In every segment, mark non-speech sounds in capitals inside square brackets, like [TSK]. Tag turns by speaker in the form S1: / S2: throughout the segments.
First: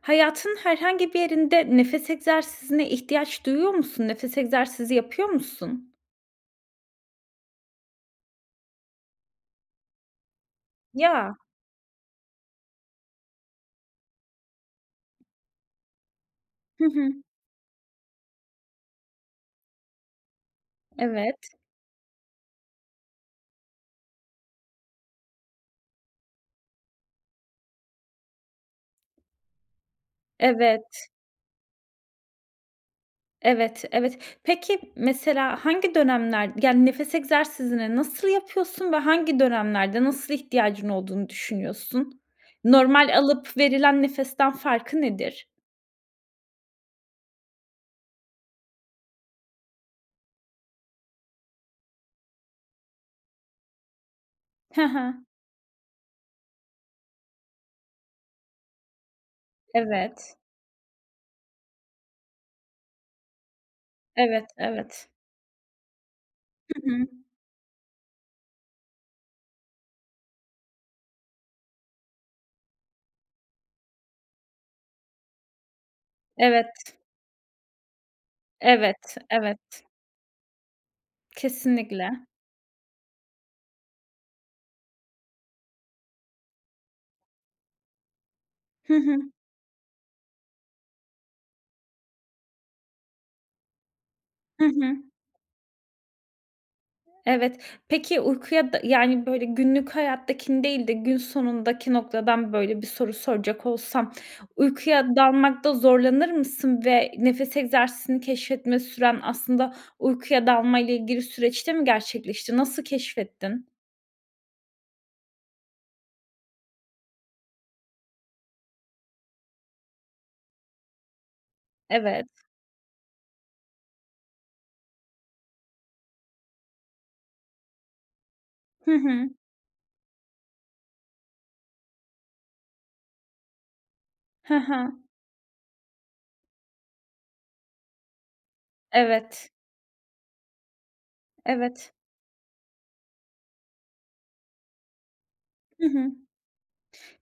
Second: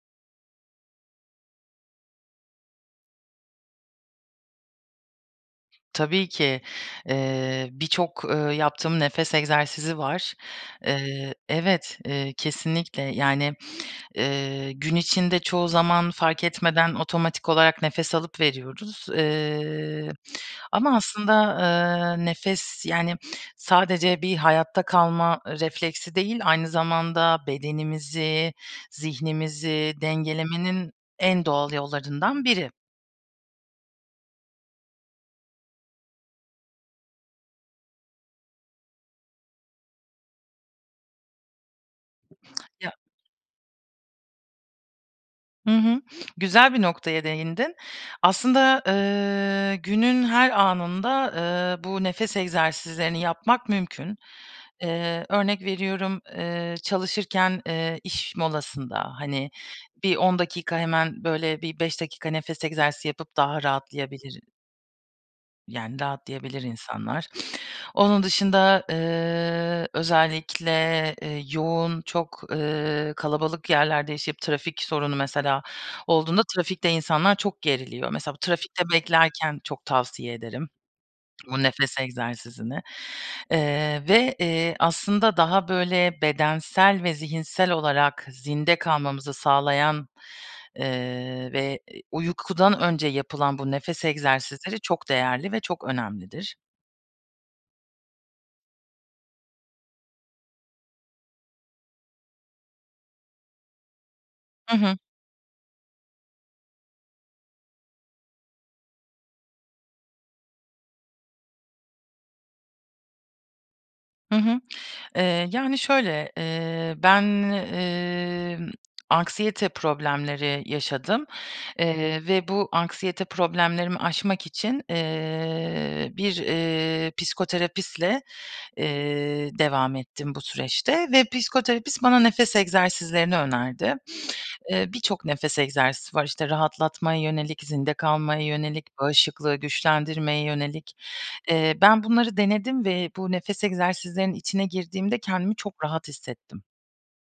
S1: Hayatın herhangi bir yerinde nefes egzersizine ihtiyaç duyuyor musun? Nefes egzersizi yapıyor musun?
S2: Tabii ki, eee, birçok, ııı, yaptığım nefes egzersizi var. Eee,
S1: Ya.
S2: evet, eee, kesinlikle. Yani, eee, gün içinde çoğu zaman fark
S1: Hı
S2: etmeden
S1: hı.
S2: otomatik olarak nefes alıp veriyoruz. Eee, ama aslında,
S1: Evet.
S2: ııı, nefes, yani sadece bir hayatta kalma refleksi değil, aynı zamanda bedenimizi, zihnimizi dengelemenin
S1: Evet.
S2: en doğal yollarından biri.
S1: Evet, evet. Peki mesela hangi dönemler, yani, nefes egzersizini nasıl yapıyorsun ve hangi dönemlerde, nasıl ihtiyacın olduğunu düşünüyorsun?
S2: Ya
S1: Normal alıp verilen nefesten farkı nedir?
S2: Hı hı. Güzel bir noktaya değindin. Aslında, ııı, günün her anında, ııı, bu nefes egzersizlerini yapmak mümkün.
S1: He he.
S2: Eee, örnek veriyorum, eee, çalışırken, eee, iş molasında, hani, bir
S1: Evet.
S2: 10 dakika, hemen böyle bir 5 dakika nefes egzersizi yapıp daha rahatlayabilir
S1: Evet, evet.
S2: yani, rahatlayabilir
S1: Hı hı.
S2: insanlar. Onun dışında, ııı, özellikle, ııı, yoğun, çok, ııı, kalabalık yerlerde yaşayıp trafik sorunu mesela olduğunda trafikte
S1: Evet.
S2: insanlar çok geriliyor. Mesela bu trafikte
S1: Evet,
S2: beklerken çok
S1: evet.
S2: tavsiye ederim [SMACKS LIPS] bu nefes
S1: Kesinlikle.
S2: egzersizini. Eee, ve, eee, aslında daha böyle bedensel ve zihinsel olarak zinde
S1: Hı hı.
S2: kalmamızı sağlayan, eee, ve, eee, uykudan önce yapılan bu nefes
S1: Hı
S2: egzersizleri
S1: hı.
S2: çok değerli ve çok önemlidir.
S1: Evet. Peki, uykuya da yani, böyle günlük hayattakini değil de gün sonundaki noktadan böyle bir soru soracak olsam
S2: Hı hı.
S1: uykuya dalmakta zorlanır mısın ve nefes egzersizini keşfetme süren aslında uykuya dalmayla ilgili süreçte mi gerçekleşti? Nasıl keşfettin?
S2: Hı hı. Eee, yani, şöyle, eee, ben, emm, anksiyete problemleri yaşadım,
S1: Evet.
S2: eee, ve bu anksiyete problemlerimi aşmak için, eee, bir, eee, psikoterapistle,
S1: Hı hı.
S2: eee, devam ettim bu süreçte ve psikoterapist bana nefes egzersizlerini önerdi.
S1: Hı
S2: Eee,
S1: hı.
S2: birçok nefes egzersizi var, işte rahatlatmaya yönelik, zinde kalmaya yönelik,
S1: Evet.
S2: bağışıklığı güçlendirmeye yönelik. Eee,
S1: Evet.
S2: ben bunları denedim ve bu nefes egzersizlerinin içine girdiğimde kendimi çok
S1: Hı
S2: rahat
S1: hı.
S2: hissettim.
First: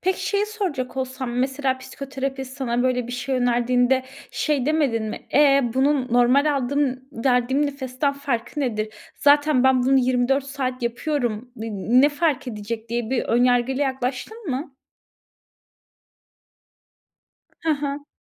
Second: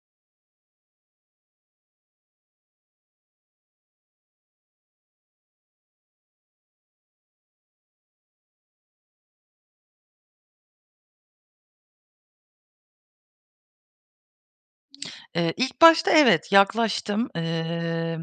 S1: Peki, şeyi soracak olsam mesela psikoterapist sana böyle bir şey önerdiğinde şey demedin mi, e, bunun normal aldığım verdiğim nefesten farkı nedir? Zaten ben bunu 24 saat yapıyorum, n ne fark edecek diye bir ön yargıyla yaklaştın mı?
S2: [SMACKS LIPS] Eee, ilk başta evet yaklaştım.
S1: Hı hı.
S2: Eee,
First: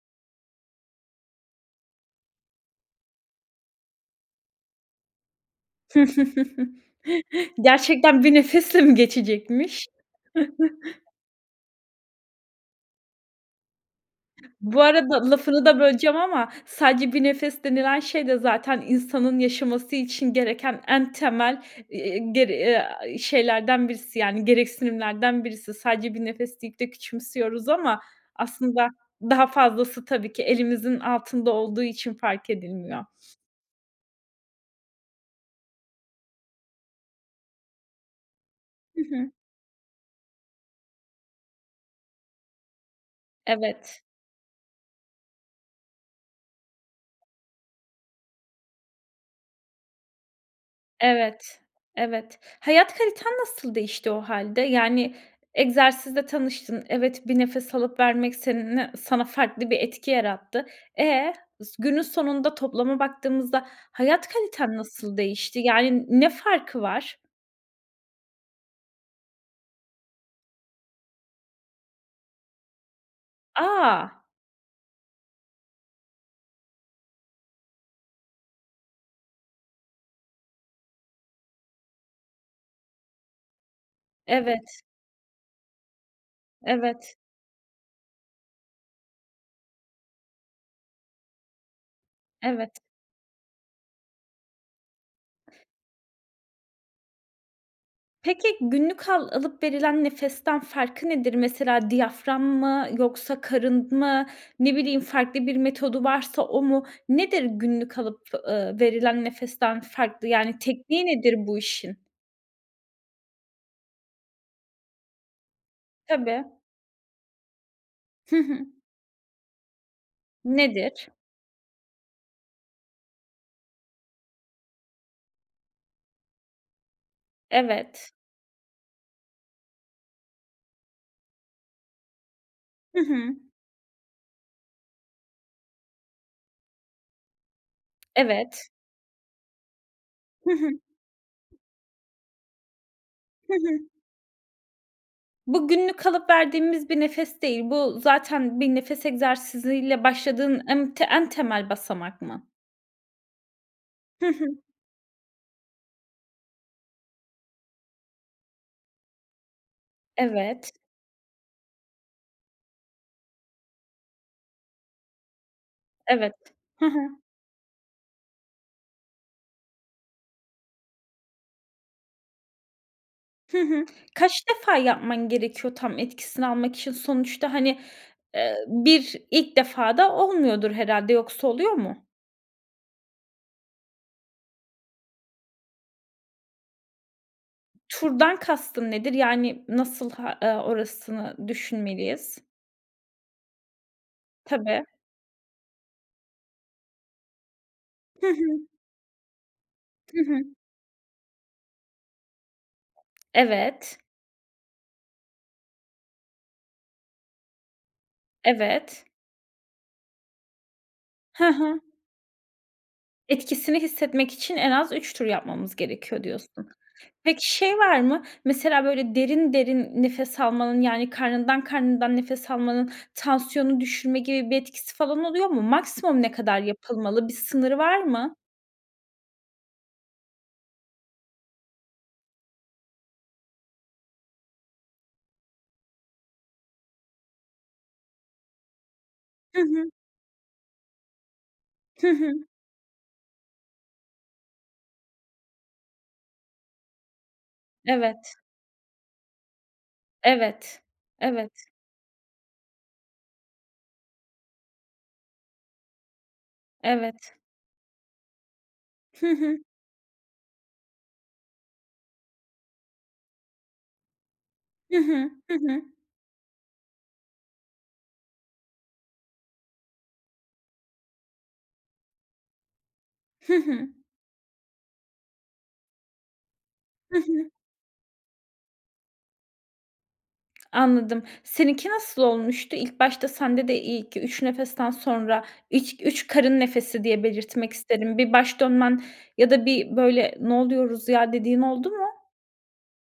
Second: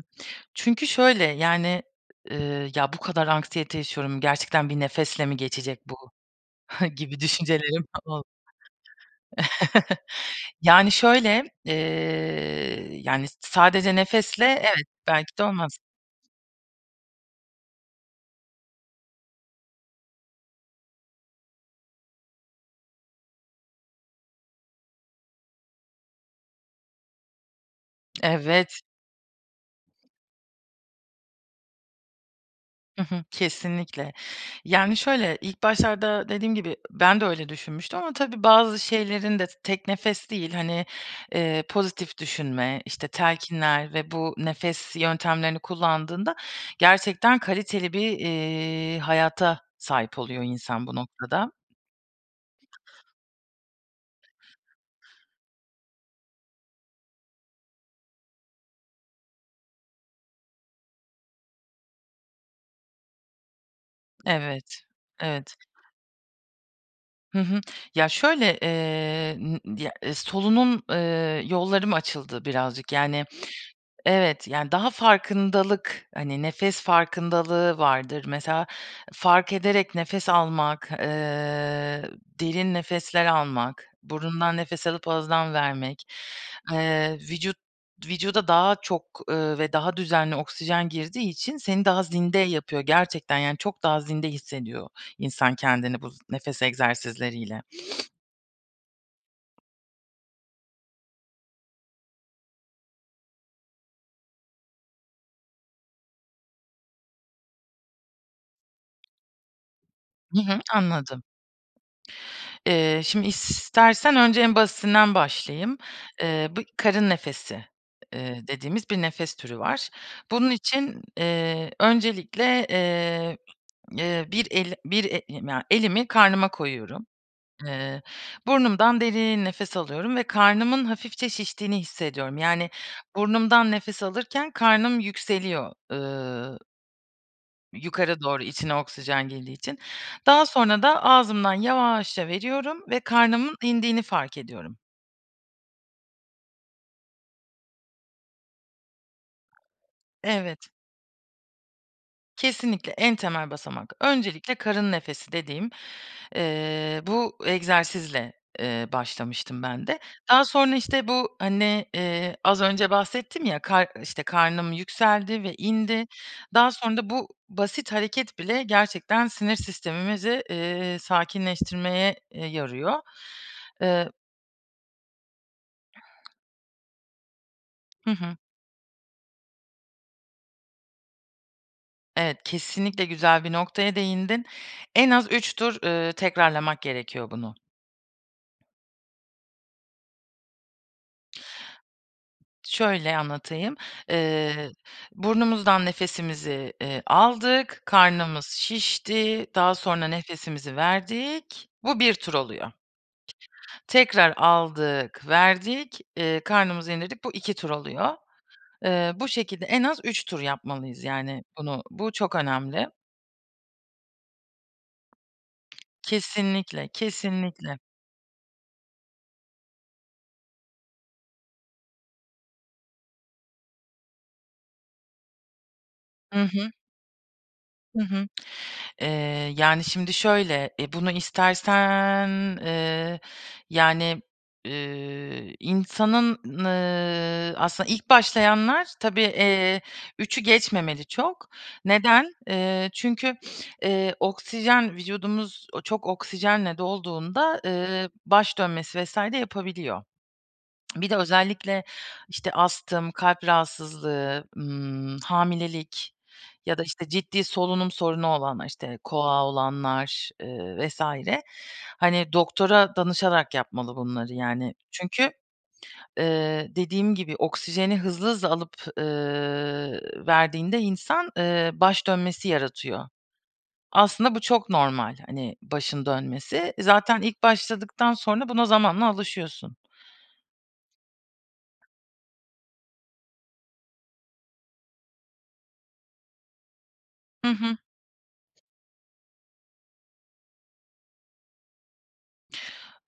S2: çünkü şöyle, yani, eee, ya bu kadar anksiyete yaşıyorum, gerçekten bir nefesle mi geçecek bu
S1: [CHUCKLES]
S2: [SCOFFS] gibi düşüncelerim
S1: Gerçekten
S2: oldu.
S1: bir nefesle mi geçecekmiş?
S2: [CHUCKLES] Yani,
S1: [CHUCKLES]
S2: şöyle, eee, yani, sadece nefesle
S1: Bu
S2: evet,
S1: arada
S2: belki de
S1: lafını
S2: olmaz.
S1: da böleceğim ama sadece bir nefes denilen şey de zaten insanın yaşaması için gereken en temel, eee, ger a, şeylerden birisi, yani, gereksinimlerden birisi. Sadece bir nefes deyip de küçümsüyoruz ama
S2: Evet.
S1: aslında daha fazlası tabii ki elimizin altında olduğu için fark edilmiyor.
S2: Hı hı, kesinlikle. Yani, şöyle, ilk başlarda dediğim gibi ben de öyle düşünmüştüm ama tabii bazı
S1: Hı hı.
S2: şeylerin de tek nefes değil, hani, eee, pozitif düşünme, işte telkinler
S1: Evet.
S2: ve bu nefes yöntemlerini kullandığında gerçekten kaliteli bir, eee, hayata sahip oluyor insan bu noktada.
S1: Evet, evet. Hayat kaliten nasıl değişti o hâlde? Yani, egzersizle tanıştın. Evet, bir nefes alıp vermek seninle sana farklı bir etki yarattı. E? Günün sonunda toplama baktığımızda hayat
S2: Evet,
S1: kaliten nasıl
S2: evet.
S1: değişti? Yani n ne farkı var?
S2: Hı hı. Ya şöyle, eee, ımm, ı ya solunum, eee, yollarım açıldı birazcık, yani,
S1: A.
S2: evet, yani, daha farkındalık, hani, nefes farkındalığı vardır mesela fark ederek nefes almak, eee, derin nefesler almak, burundan
S1: Evet.
S2: nefes alıp ağızdan vermek,
S1: Evet.
S2: eee, vücut vücuda daha çok, eee, ve daha düzenli oksijen girdiği için seni daha zinde yapıyor.
S1: Evet.
S2: Gerçekten yani çok daha zinde hissediyor insan kendini bu z nefes egzersizleriyle. [SNIFFS]
S1: Peki günlük al alıp verilen nefesten farkı nedir? Mesela diyafram mı yoksa karın mı ne bileyim farklı bir metodu varsa o mu? Nedir günlük alıp, eee, verilen nefesten farklı?
S2: Hı hı.
S1: Yani tekniği
S2: Anladım.
S1: nedir bu işin?
S2: Eee, şimdi i istersen önce en basitinden başlayayım.
S1: Tabii.
S2: Eee, bu karın nefesi,
S1: Hı
S2: eee,
S1: hı.
S2: dediğimiz bir nefes türü var. Bunun için,
S1: Nedir?
S2: eee, öncelikle, eee, eee, bir el bir e i ya, elimi karnıma koyuyorum. Eee,
S1: Evet.
S2: burnumdan derin nefes alıyorum ve karnımın hafifçe şiştiğini hissediyorum. Yani,
S1: Hı hı.
S2: burnumdan nefes alırken karnım yükseliyor ııı yukarı doğru
S1: Evet.
S2: içine oksijen girdiği için. Daha
S1: Hı hı.
S2: sonra da ağzımdan yavaşça veriyorum ve
S1: Hı
S2: karnımın
S1: hı.
S2: indiğini fark ediyorum.
S1: Bu günlük alıp verdiğimiz bir nefes değil. Bu zaten bir nefes egzersiziyle başladığın
S2: Evet.
S1: em en temel basamak mı?
S2: Kesinlikle en temel basamak.
S1: Hı hı.
S2: Öncelikle karın nefesi dediğim, eee, bu egzersizle, eee, başlamıştım ben de. Daha
S1: Evet.
S2: sonra işte bu hani, eee, az önce bahsettim ya, kar işte, karnım yükseldi ve indi.
S1: Evet.
S2: Daha
S1: Hı
S2: sonra da
S1: hı.
S2: bu basit hareket bile gerçekten sinir sistemimizi, ııı, sakinleştirmeye, eee, yarıyor.
S1: Hı hı.
S2: Eee
S1: Kaç defa yapman gerekiyor tam etkisini almak için? Sonuçta, hani,
S2: Hı hı.
S1: eee, 1 ilk defada olmuyordur herhâlde yoksa oluyor mu?
S2: Evet kesinlikle güzel bir noktaya değindin. En az 3 tur, ııı, tekrarlamak gerekiyor bunu.
S1: Turdan kastın nedir? Yani nasıl ha eee, orasını düşünmeliyiz?
S2: Şöyle anlatayım, eee,
S1: Tabii.
S2: burnumuzdan nefesimizi, eee, aldık,
S1: Hı
S2: karnımız
S1: hı.
S2: şişti, daha sonra
S1: Hı hı.
S2: nefesimizi verdik, bu 1 tur oluyor.
S1: Evet.
S2: Tekrar aldık verdik, eee, karnımızı indirdik, bu 2 tur oluyor.
S1: Evet.
S2: Eee, bu şekilde en az 3 tur yapmalıyız yani
S1: He he.
S2: bunu, bu çok önemli.
S1: Etkisini hissetmek için en az 3 tur yapmamız gerekiyor diyorsun.
S2: Kesinlikle,
S1: Peki
S2: kesinlikle.
S1: şey var mı? Mesela böyle derin derin nefes almanın, yani, karnından karnından nefes almanın tansiyonu düşürme gibi bir etkisi falan oluyor mu? Maksimum ne
S2: Hı
S1: kadar
S2: hı.
S1: yapılmalı? Bir sınırı var
S2: Hı hı.
S1: mı?
S2: Eee, yani, şimdi şöyle e, bunu istersen, eee, yani, ııı, insanın, n ııı, aslında ilk başlayanlar tabii,
S1: Hı
S2: eee,
S1: hı.
S2: 3'ü geçmemeli çok.
S1: Hı hı.
S2: Neden? Eee, çünkü, [SNIFFS] eee, oksijen vücudumuz çok oksijenle dolduğunda, ııı,
S1: Evet.
S2: baş dönmesi vs. de yapabiliyor.
S1: Evet.
S2: [SMACKS LIPS] Bir de
S1: Evet.
S2: özellikle işte astım, kalp rahatsızlığı, ımm, hamilelik ya da işte
S1: Evet.
S2: ciddi solunum sorunu olanlar, işte
S1: Hı
S2: KOAH
S1: hı.
S2: olanlar, ııı, vs. hani doktora danışarak yapmalı bunları yani.
S1: Hı
S2: Çünkü,
S1: hı. Hı hı.
S2: ııı, dediğim gibi oksijeni hızlı hızlı alıp, ııı, verdiğinde insan, ııı, baş dönmesi yaratıyor.
S1: Hı hı.
S2: Aslında bu çok normal hani başın dönmesi.
S1: Hı
S2: Zaten ilk
S1: hı.
S2: başladıktan sonra buna zamanla alışıyorsun.
S1: Anladım. Seninki nasıl olmuştu? İlk başta sende de ilk 3 nefesten sonra, ilk 3 karın nefesi diye
S2: Hı
S1: belirtmek
S2: hı.
S1: isterim, bir baş dönmen ya da bir böyle "Ne oluyoruz ya?" dediğin oldu mu?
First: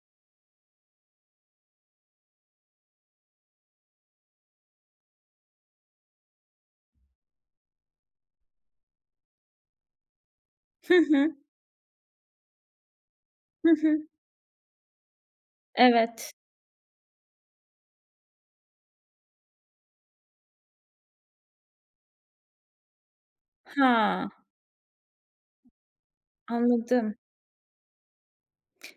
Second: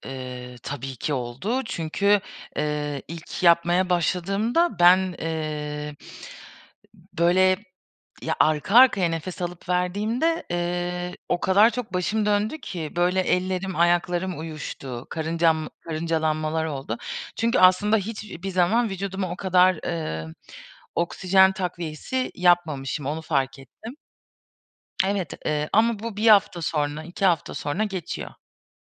S2: Eee, tabii ki oldu. Çünkü, eee, ilk yapmaya başladığımda ben, eee, böyle ya arka arkaya nefes alıp verdiğimde,
S1: Hı
S2: eee,
S1: hı.
S2: o kadar çok başım döndü ki böyle
S1: Hı
S2: ellerim
S1: hı.
S2: ayaklarım uyuştu. Karıncam
S1: Evet.
S2: karıncalanmalar oldu. Çünkü aslında hiçbir zaman vücuduma o kadar, eee, oksijen takviyesi yapmamışım. Onu fark ettim.
S1: Ha.
S2: Evet, eee, ama bu 1 hafta sonra,
S1: Anladım.
S2: 2 hafta sonra geçiyor.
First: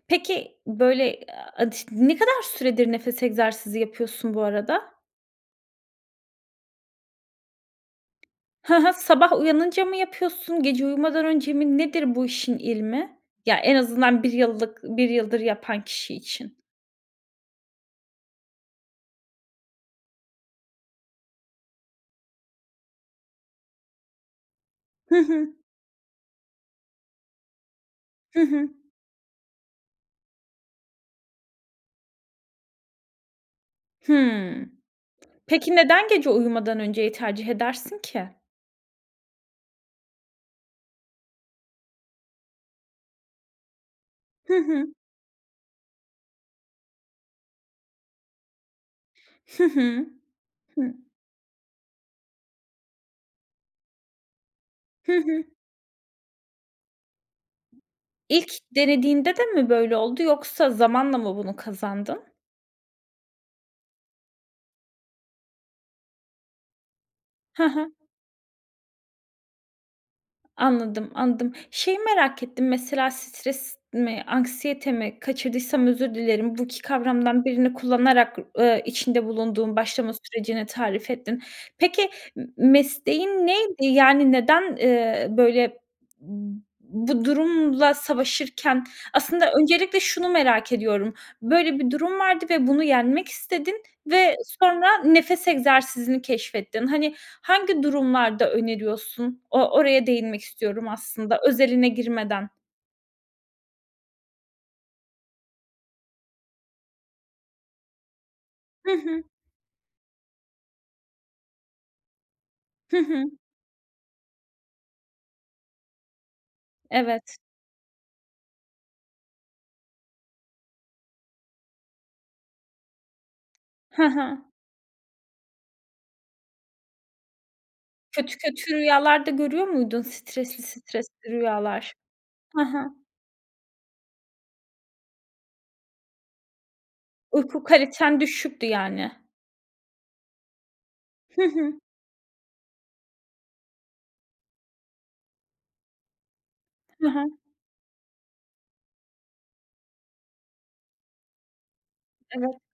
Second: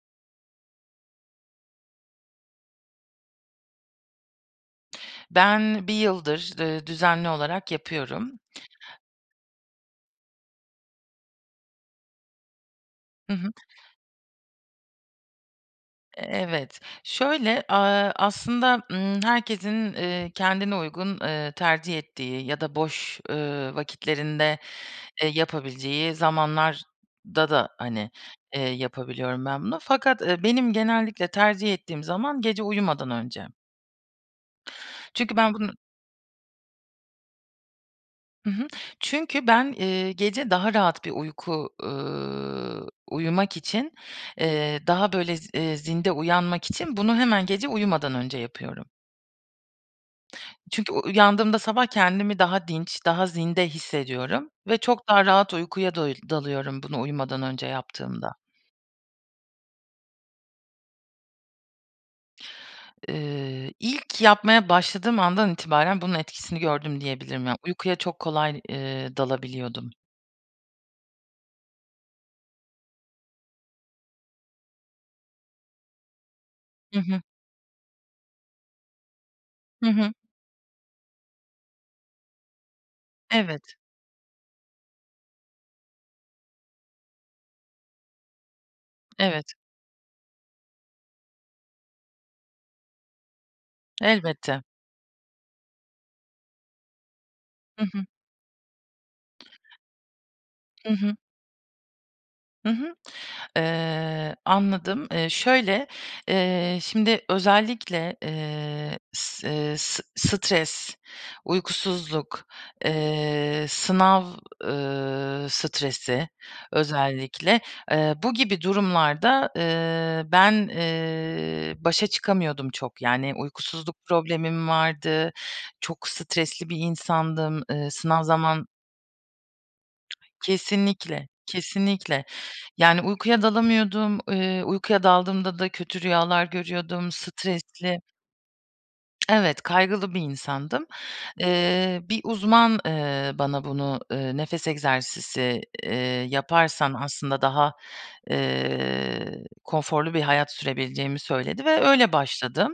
S1: Peki, böyle, aaa, ne kadar süredir nefes egzersizi yapıyorsun bu arada?
S2: Ben 1 yıldır, ııı, düzenli olarak yapıyorum.
S1: Hı hı. Sabah uyanınca mı yapıyorsun, gece uyumadan önce mi? Nedir bu işin ilmi?
S2: Hı hı.
S1: Ya, en azından 1 yıllık 1 yıldır yapan kişi
S2: E
S1: için.
S2: evet. Şöyle, aaa, aslında, ımm, herkesin, eee, kendine uygun, eee, tercih ettiği, ya da boş, ııı, vakitlerinde,
S1: Hı
S2: eee,
S1: hı.
S2: yapabileceği zamanlarda da, hani,
S1: Hı
S2: eee,
S1: hı.
S2: yapabiliyorum ben bunu. Fakat, eee, benim genellikle tercih ettiğim zaman gece uyumadan önce.
S1: Hımm.
S2: Çünkü ben bunu
S1: Peki neden gece uyumadan önceyi tercih edersin ki?
S2: Hı hı. Çünkü ben, eee, gece daha rahat bir uyku, ııı, uyumak için,
S1: Hı
S2: eee,
S1: hı.
S2: daha, böyle, z eee, zinde uyanmak için bunu hemen gece uyumadan önce yapıyorum.
S1: Hı hı. Hıh.
S2: Çünkü u uyandığımda sabah kendimi daha dinç, daha zinde hissediyorum ve çok
S1: Hı
S2: daha
S1: hı.
S2: rahat uykuya doyil dalıyorum bunu uyumadan önce yaptığımda.
S1: İlk denediğinde de mi böyle oldu yoksa zamanla mı bunu kazandın?
S2: Eee, ilk yapmaya başladığım andan itibaren bunun etkisini gördüm diyebilirim. Yani,
S1: Ha ha.
S2: uykuya çok kolay, eee, dalabiliyordum.
S1: Anladım, anladım. Şeyi merak ettim mesela stres mi anksiyete mi kaçırdıysam özür dilerim. Bu 2
S2: Hı hı.
S1: kavramdan birini kullanarak, ııı, içinde bulunduğun
S2: Hı
S1: başlama
S2: hı.
S1: sürecini tarif ettin. Peki m m mesleğin
S2: Evet.
S1: neydi? Yani, neden, ııı, böyle b bu durumla savaşırken?
S2: Evet,
S1: Aslında
S2: Evet.
S1: öncelikle şunu merak ediyorum, böyle bir durum vardı ve bunu yenmek istedin ve
S2: Elbette.
S1: sonra nefes egzersizini keşfettin. Hani, hangi
S2: Hı hı.
S1: durumlarda öneriyorsun? O oraya değinmek istiyorum
S2: Hı hı.
S1: aslında, özeline girmeden.
S2: Hı hı. Iıı, anladım. Iıı, şöyle, ııı, şimdi özellikle,
S1: Hı
S2: ııı,
S1: hı.
S2: s ııı, s s stres, uykusuzluk,
S1: Hı hı.
S2: ııı, sınav, ııı, stresi
S1: Evet.
S2: özellikle, ııı, bu gibi durumlarda, ııı, ben, ııı, başa çıkamıyordum çok. Yani uykusuzluk
S1: Hı hı.
S2: problemim vardı, çok stresli bir insandım. Iıı, sınav
S1: Kötü
S2: zaman
S1: kötü rüyalar da görüyor muydun
S2: [TSK]
S1: stresli
S2: Kesinlikle
S1: stresli rüyalar?
S2: kesinlikle.
S1: Hı hı.
S2: Yani, uykuya dalamıyordum, ııı, uykuya daldığımda da kötü rüyalar görüyordum
S1: Uyku
S2: stresli.
S1: kaliten düşüktü yani.
S2: [TSK] Evet kaygılı bir insandım.
S1: Hı hı.
S2: Iıı, bir uzman, ııı, bana bunu, ııı, nefes egzersizi, ııı, yaparsan
S1: Hı hı.
S2: aslında daha, ııı, konforlu bir hayat sürebileceğimi söyledi ve öyle
S1: Evet.
S2: başladım.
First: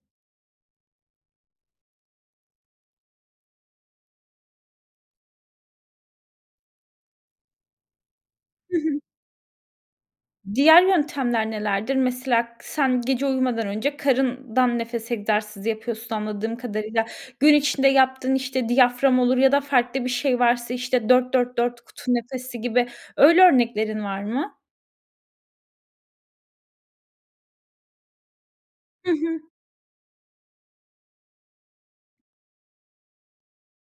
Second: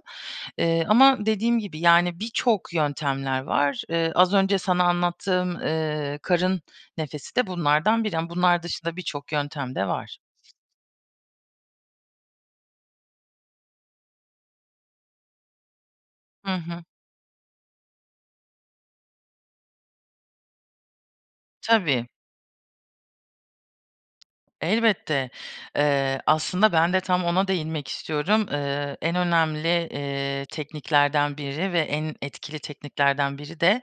S2: Iıı, ama dediğim gibi, yani, birçok yöntemler var. Iıı, az önce sana anlattığım, ııı, karın nefesi de bunlardan biri. Ama bunlar
S1: Hı
S2: dışında
S1: hı.
S2: birçok yöntem de var.
S1: Diğer yöntemler nelerdir? Mesela sen gece uyumadan önce karından nefes egzersizi yapıyorsun
S2: Hı
S1: anladığım
S2: hı.
S1: kadarıyla. Gün içinde yaptığın işte diyafram olur ya da farklı bir şey varsa işte 4- 4- 4 kutu
S2: Tabii.
S1: nefesi gibi öyle örneklerin var mı?
S2: Elbette. Iıı, aslında ben de tam ona değinmek istiyorum. Iıı,
S1: Hı
S2: en
S1: hı.
S2: önemli, ııı, tekniklerden biri ve en etkili tekniklerden biri de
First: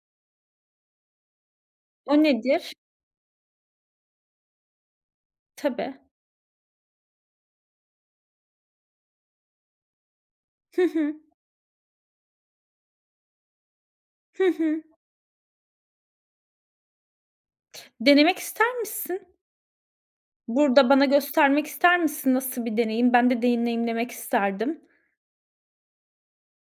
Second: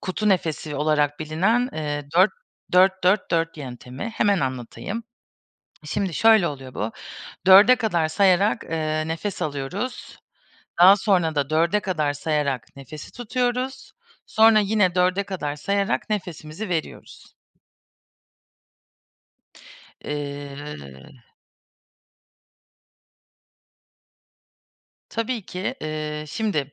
S2: kutu nefesi olarak bilinen, ııı,
S1: O
S2: dört
S1: nedir?
S2: dört dört dört yöntemi. Hemen anlatayım.
S1: Tabii.
S2: Şimdi şöyle oluyor bu, 4'e kadar sayarak, ııı, nefes alıyoruz,
S1: Hı
S2: daha
S1: hı.
S2: sonra da 4'e kadar sayarak nefesi tutuyoruz,
S1: Hı
S2: sonra
S1: hı.
S2: yine 4'e kadar sayarak nefesimizi veriyoruz.
S1: Denemek ister misin? Burada bana
S2: Iıı
S1: göstermek ister misin? Nasıl bir deneyim? Ben de deneyimlemek isterdim.
S2: Tabii ki, ııı, şimdi,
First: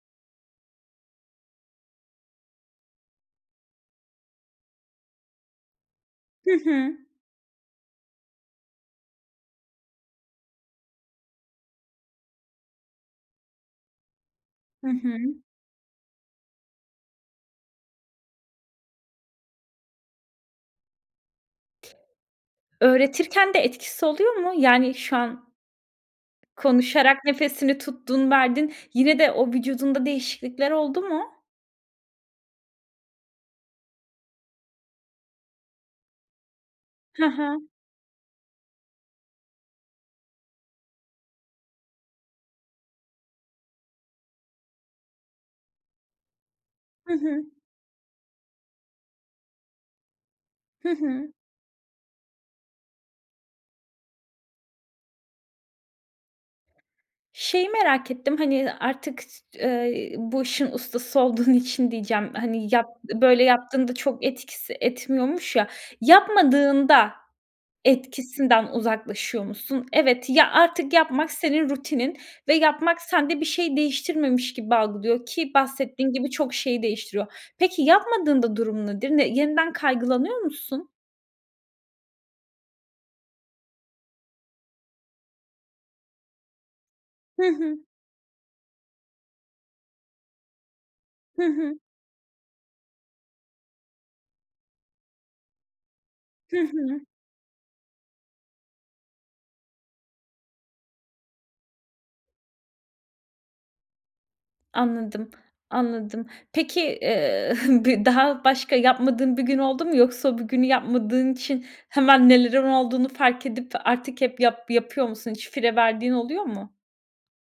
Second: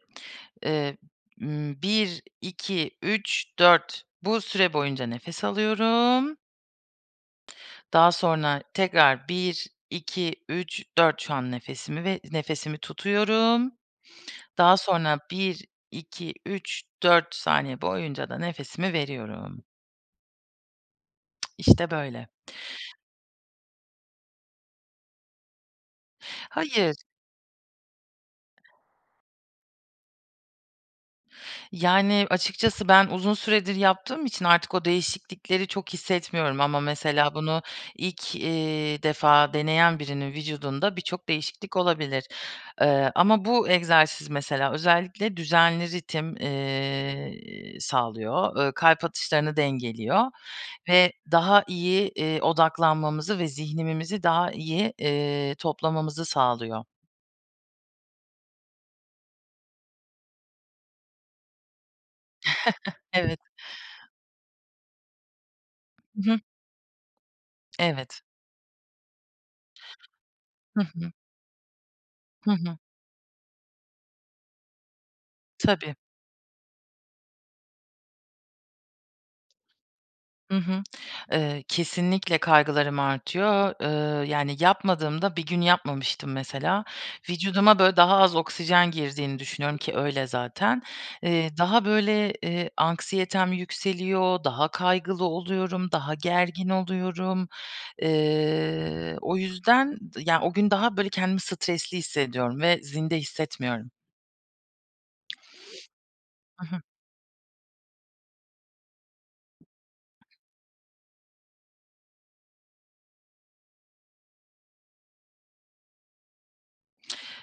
S2: ııı, ımm, 1, 2, 3, 4 Bu süre boyunca nefes alıyorum.
S1: Hı hı.
S2: Daha sonra tekrar 1, 2, 3, 4 şu an nefesimi ve nefesimi tutuyorum. [INHALES] Daha
S1: Hı hı.
S2: sonra 1, 2, 3, 4 saniye boyunca da nefesimi veriyorum. [TSK] İşte böyle.
S1: Öğretirken de etkisi oluyor mu? Yani şu an
S2: Hayır.
S1: Konuşarak nefesini tuttun verdin yine de o vücudunda değişiklikler oldu mu?
S2: Yani açıkçası ben uzun süredir yaptığım için artık o değişiklikleri çok hissetmiyorum. Ama
S1: Hı
S2: mesela bunu
S1: hı.
S2: ilk, eee, defa deneyen birinin vücudunda birçok değişiklik olabilir. Eee, ama bu egzersiz mesela özellikle düzenli ritim,
S1: Hı hı.
S2: eee, sağlıyor, eee, kalp atışlarını dengeliyor
S1: Hı
S2: ve
S1: hı.
S2: daha iyi, eee, odaklanmamızı ve zihnimizi daha iyi, eee, toplamamızı sağlıyor.
S1: Şeyi merak ettim, hani, artık [UNINTELLIGIBLE] ııı, bu işin ustası olduğun için diyeceğim hani yap
S2: [CHUCKLES] Evet.
S1: böyle yaptığında çok etkisi etmiyormuş ya.
S2: Hı hı.
S1: Yapmadığında
S2: [SMACKS LIPS] Evet.
S1: etkisinden uzaklaşıyor musun? Evet, ya
S2: Hı
S1: artık
S2: hı.
S1: yapmak senin rutinin
S2: Hı
S1: ve
S2: hı.
S1: yapmak sende bir şeyi değiştirmemiş gibi algılıyor ki
S2: Tabii.
S1: bahsettiğin gibi çok şeyi değiştiriyor. Peki yapmadığın da durum nedir? Ne yeniden kaygılanıyor
S2: Hı hı.
S1: musun?
S2: [SMACKS LIPS] Eee, kesinlikle kaygılarım artıyor. Iıı, yani yapmadığımda, bir gün yapmamıştım mesela.
S1: Hı
S2: Vücuduma
S1: hı.
S2: böyle daha az oksijen girdiğini düşünüyorum ki öyle zaten.
S1: Hı
S2: Eee,
S1: hı.
S2: daha böyle, eee, anksiyetem yükseliyor, daha kaygılı oluyorum, daha
S1: Hı
S2: gergin
S1: hı.
S2: oluyorum. Eee, o yüzden, ya o gün daha böyle kendimi stresli hissediyorum ve zinde hissetmiyorum.
S1: Anladım. Anladım.
S2: Hı
S1: Peki,
S2: hı.
S1: eee, [CHUCKLES] bi daha başka yapmadığın bir gün oldu mu yoksa o bugünü yapmadığın için hemen nelerin olduğunu fark edip artık hep yap yapıyor musun? Hiç fire verdiğin oluyor mu?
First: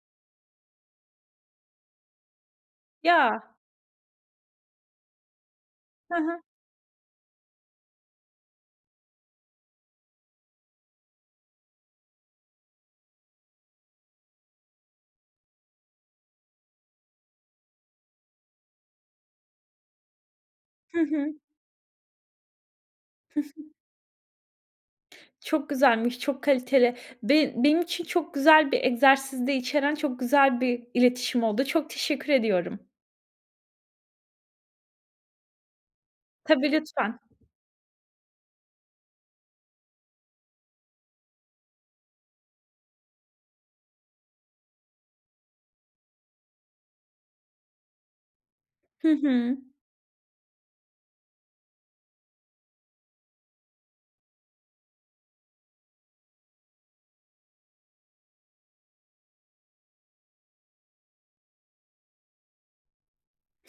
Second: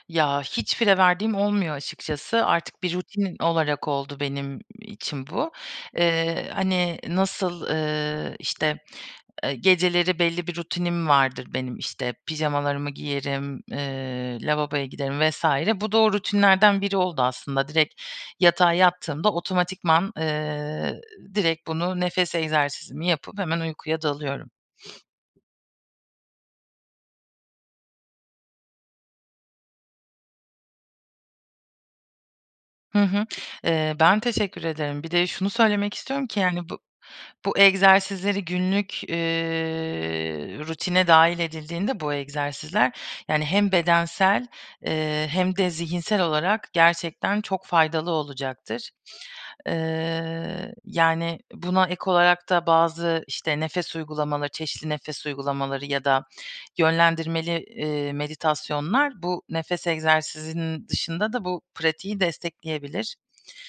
S2: Ya hiç fire verdiğim olmuyor açıkçası. Artık bir rutin
S1: Ya.
S2: olarak oldu benim için bu.
S1: Hı hı.
S2: Eee, hani nasıl, ııı, işte, eee, geceleri belli bir rutinim vardır benim. İşte pijamalarımı giyerim, eee, lavaboya giderim vs. Bu da o rutinlerden biri oldu aslında. Direkt yatağa yattığımda otomatikman,
S1: Hı
S2: eee,
S1: hı.
S2: direkt bunu, nefes egzersizimi yapıp
S1: Hı hı.
S2: hemen uykuya dalıyorum. [SNIFFS]
S1: Çok güzelmiş, çok kaliteli. Be benim için çok güzel bir egzersiz de içeren çok güzel bir iletişim oldu. Çok teşekkür ediyorum.
S2: Hı hı. Eee, ben teşekkür ederim. Bir de şunu söylemek istiyorum ki yani
S1: Tabii
S2: bu
S1: lütfen.
S2: bu egzersizleri günlük, eee, rutine dâhil edildiğinde bu egzersizler, yani hem bedensel, eee, hem de zihinsel olarak gerçekten çok faydalı olacaktır.
S1: Hı hı.
S2: Eee, yani buna ek olarak da bazı, işte, nefes uygulamaları, çeşitli nefes uygulamaları ya da yönlendirmeli, eee, meditasyonlar bu nefes egzersizinin dışında da bu pratiği destekleyebilir.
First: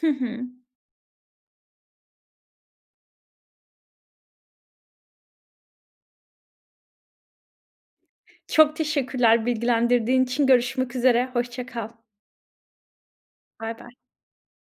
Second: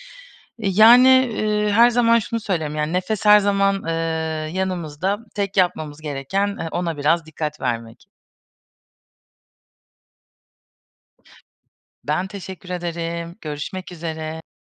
S1: Hı hı.
S2: Yani, eee, her zaman şunu söylerim, yani nefes her zaman, eee, yanımızda, tek yapmamız gereken, eee, ona biraz dikkat vermek.
S1: Çok teşekkürler bilgilendirdiğin için. Görüşmek üzere. Hoşça kal.
S2: Ben teşekkür ederim. Görüşmek
S1: Baybay.
S2: üzere.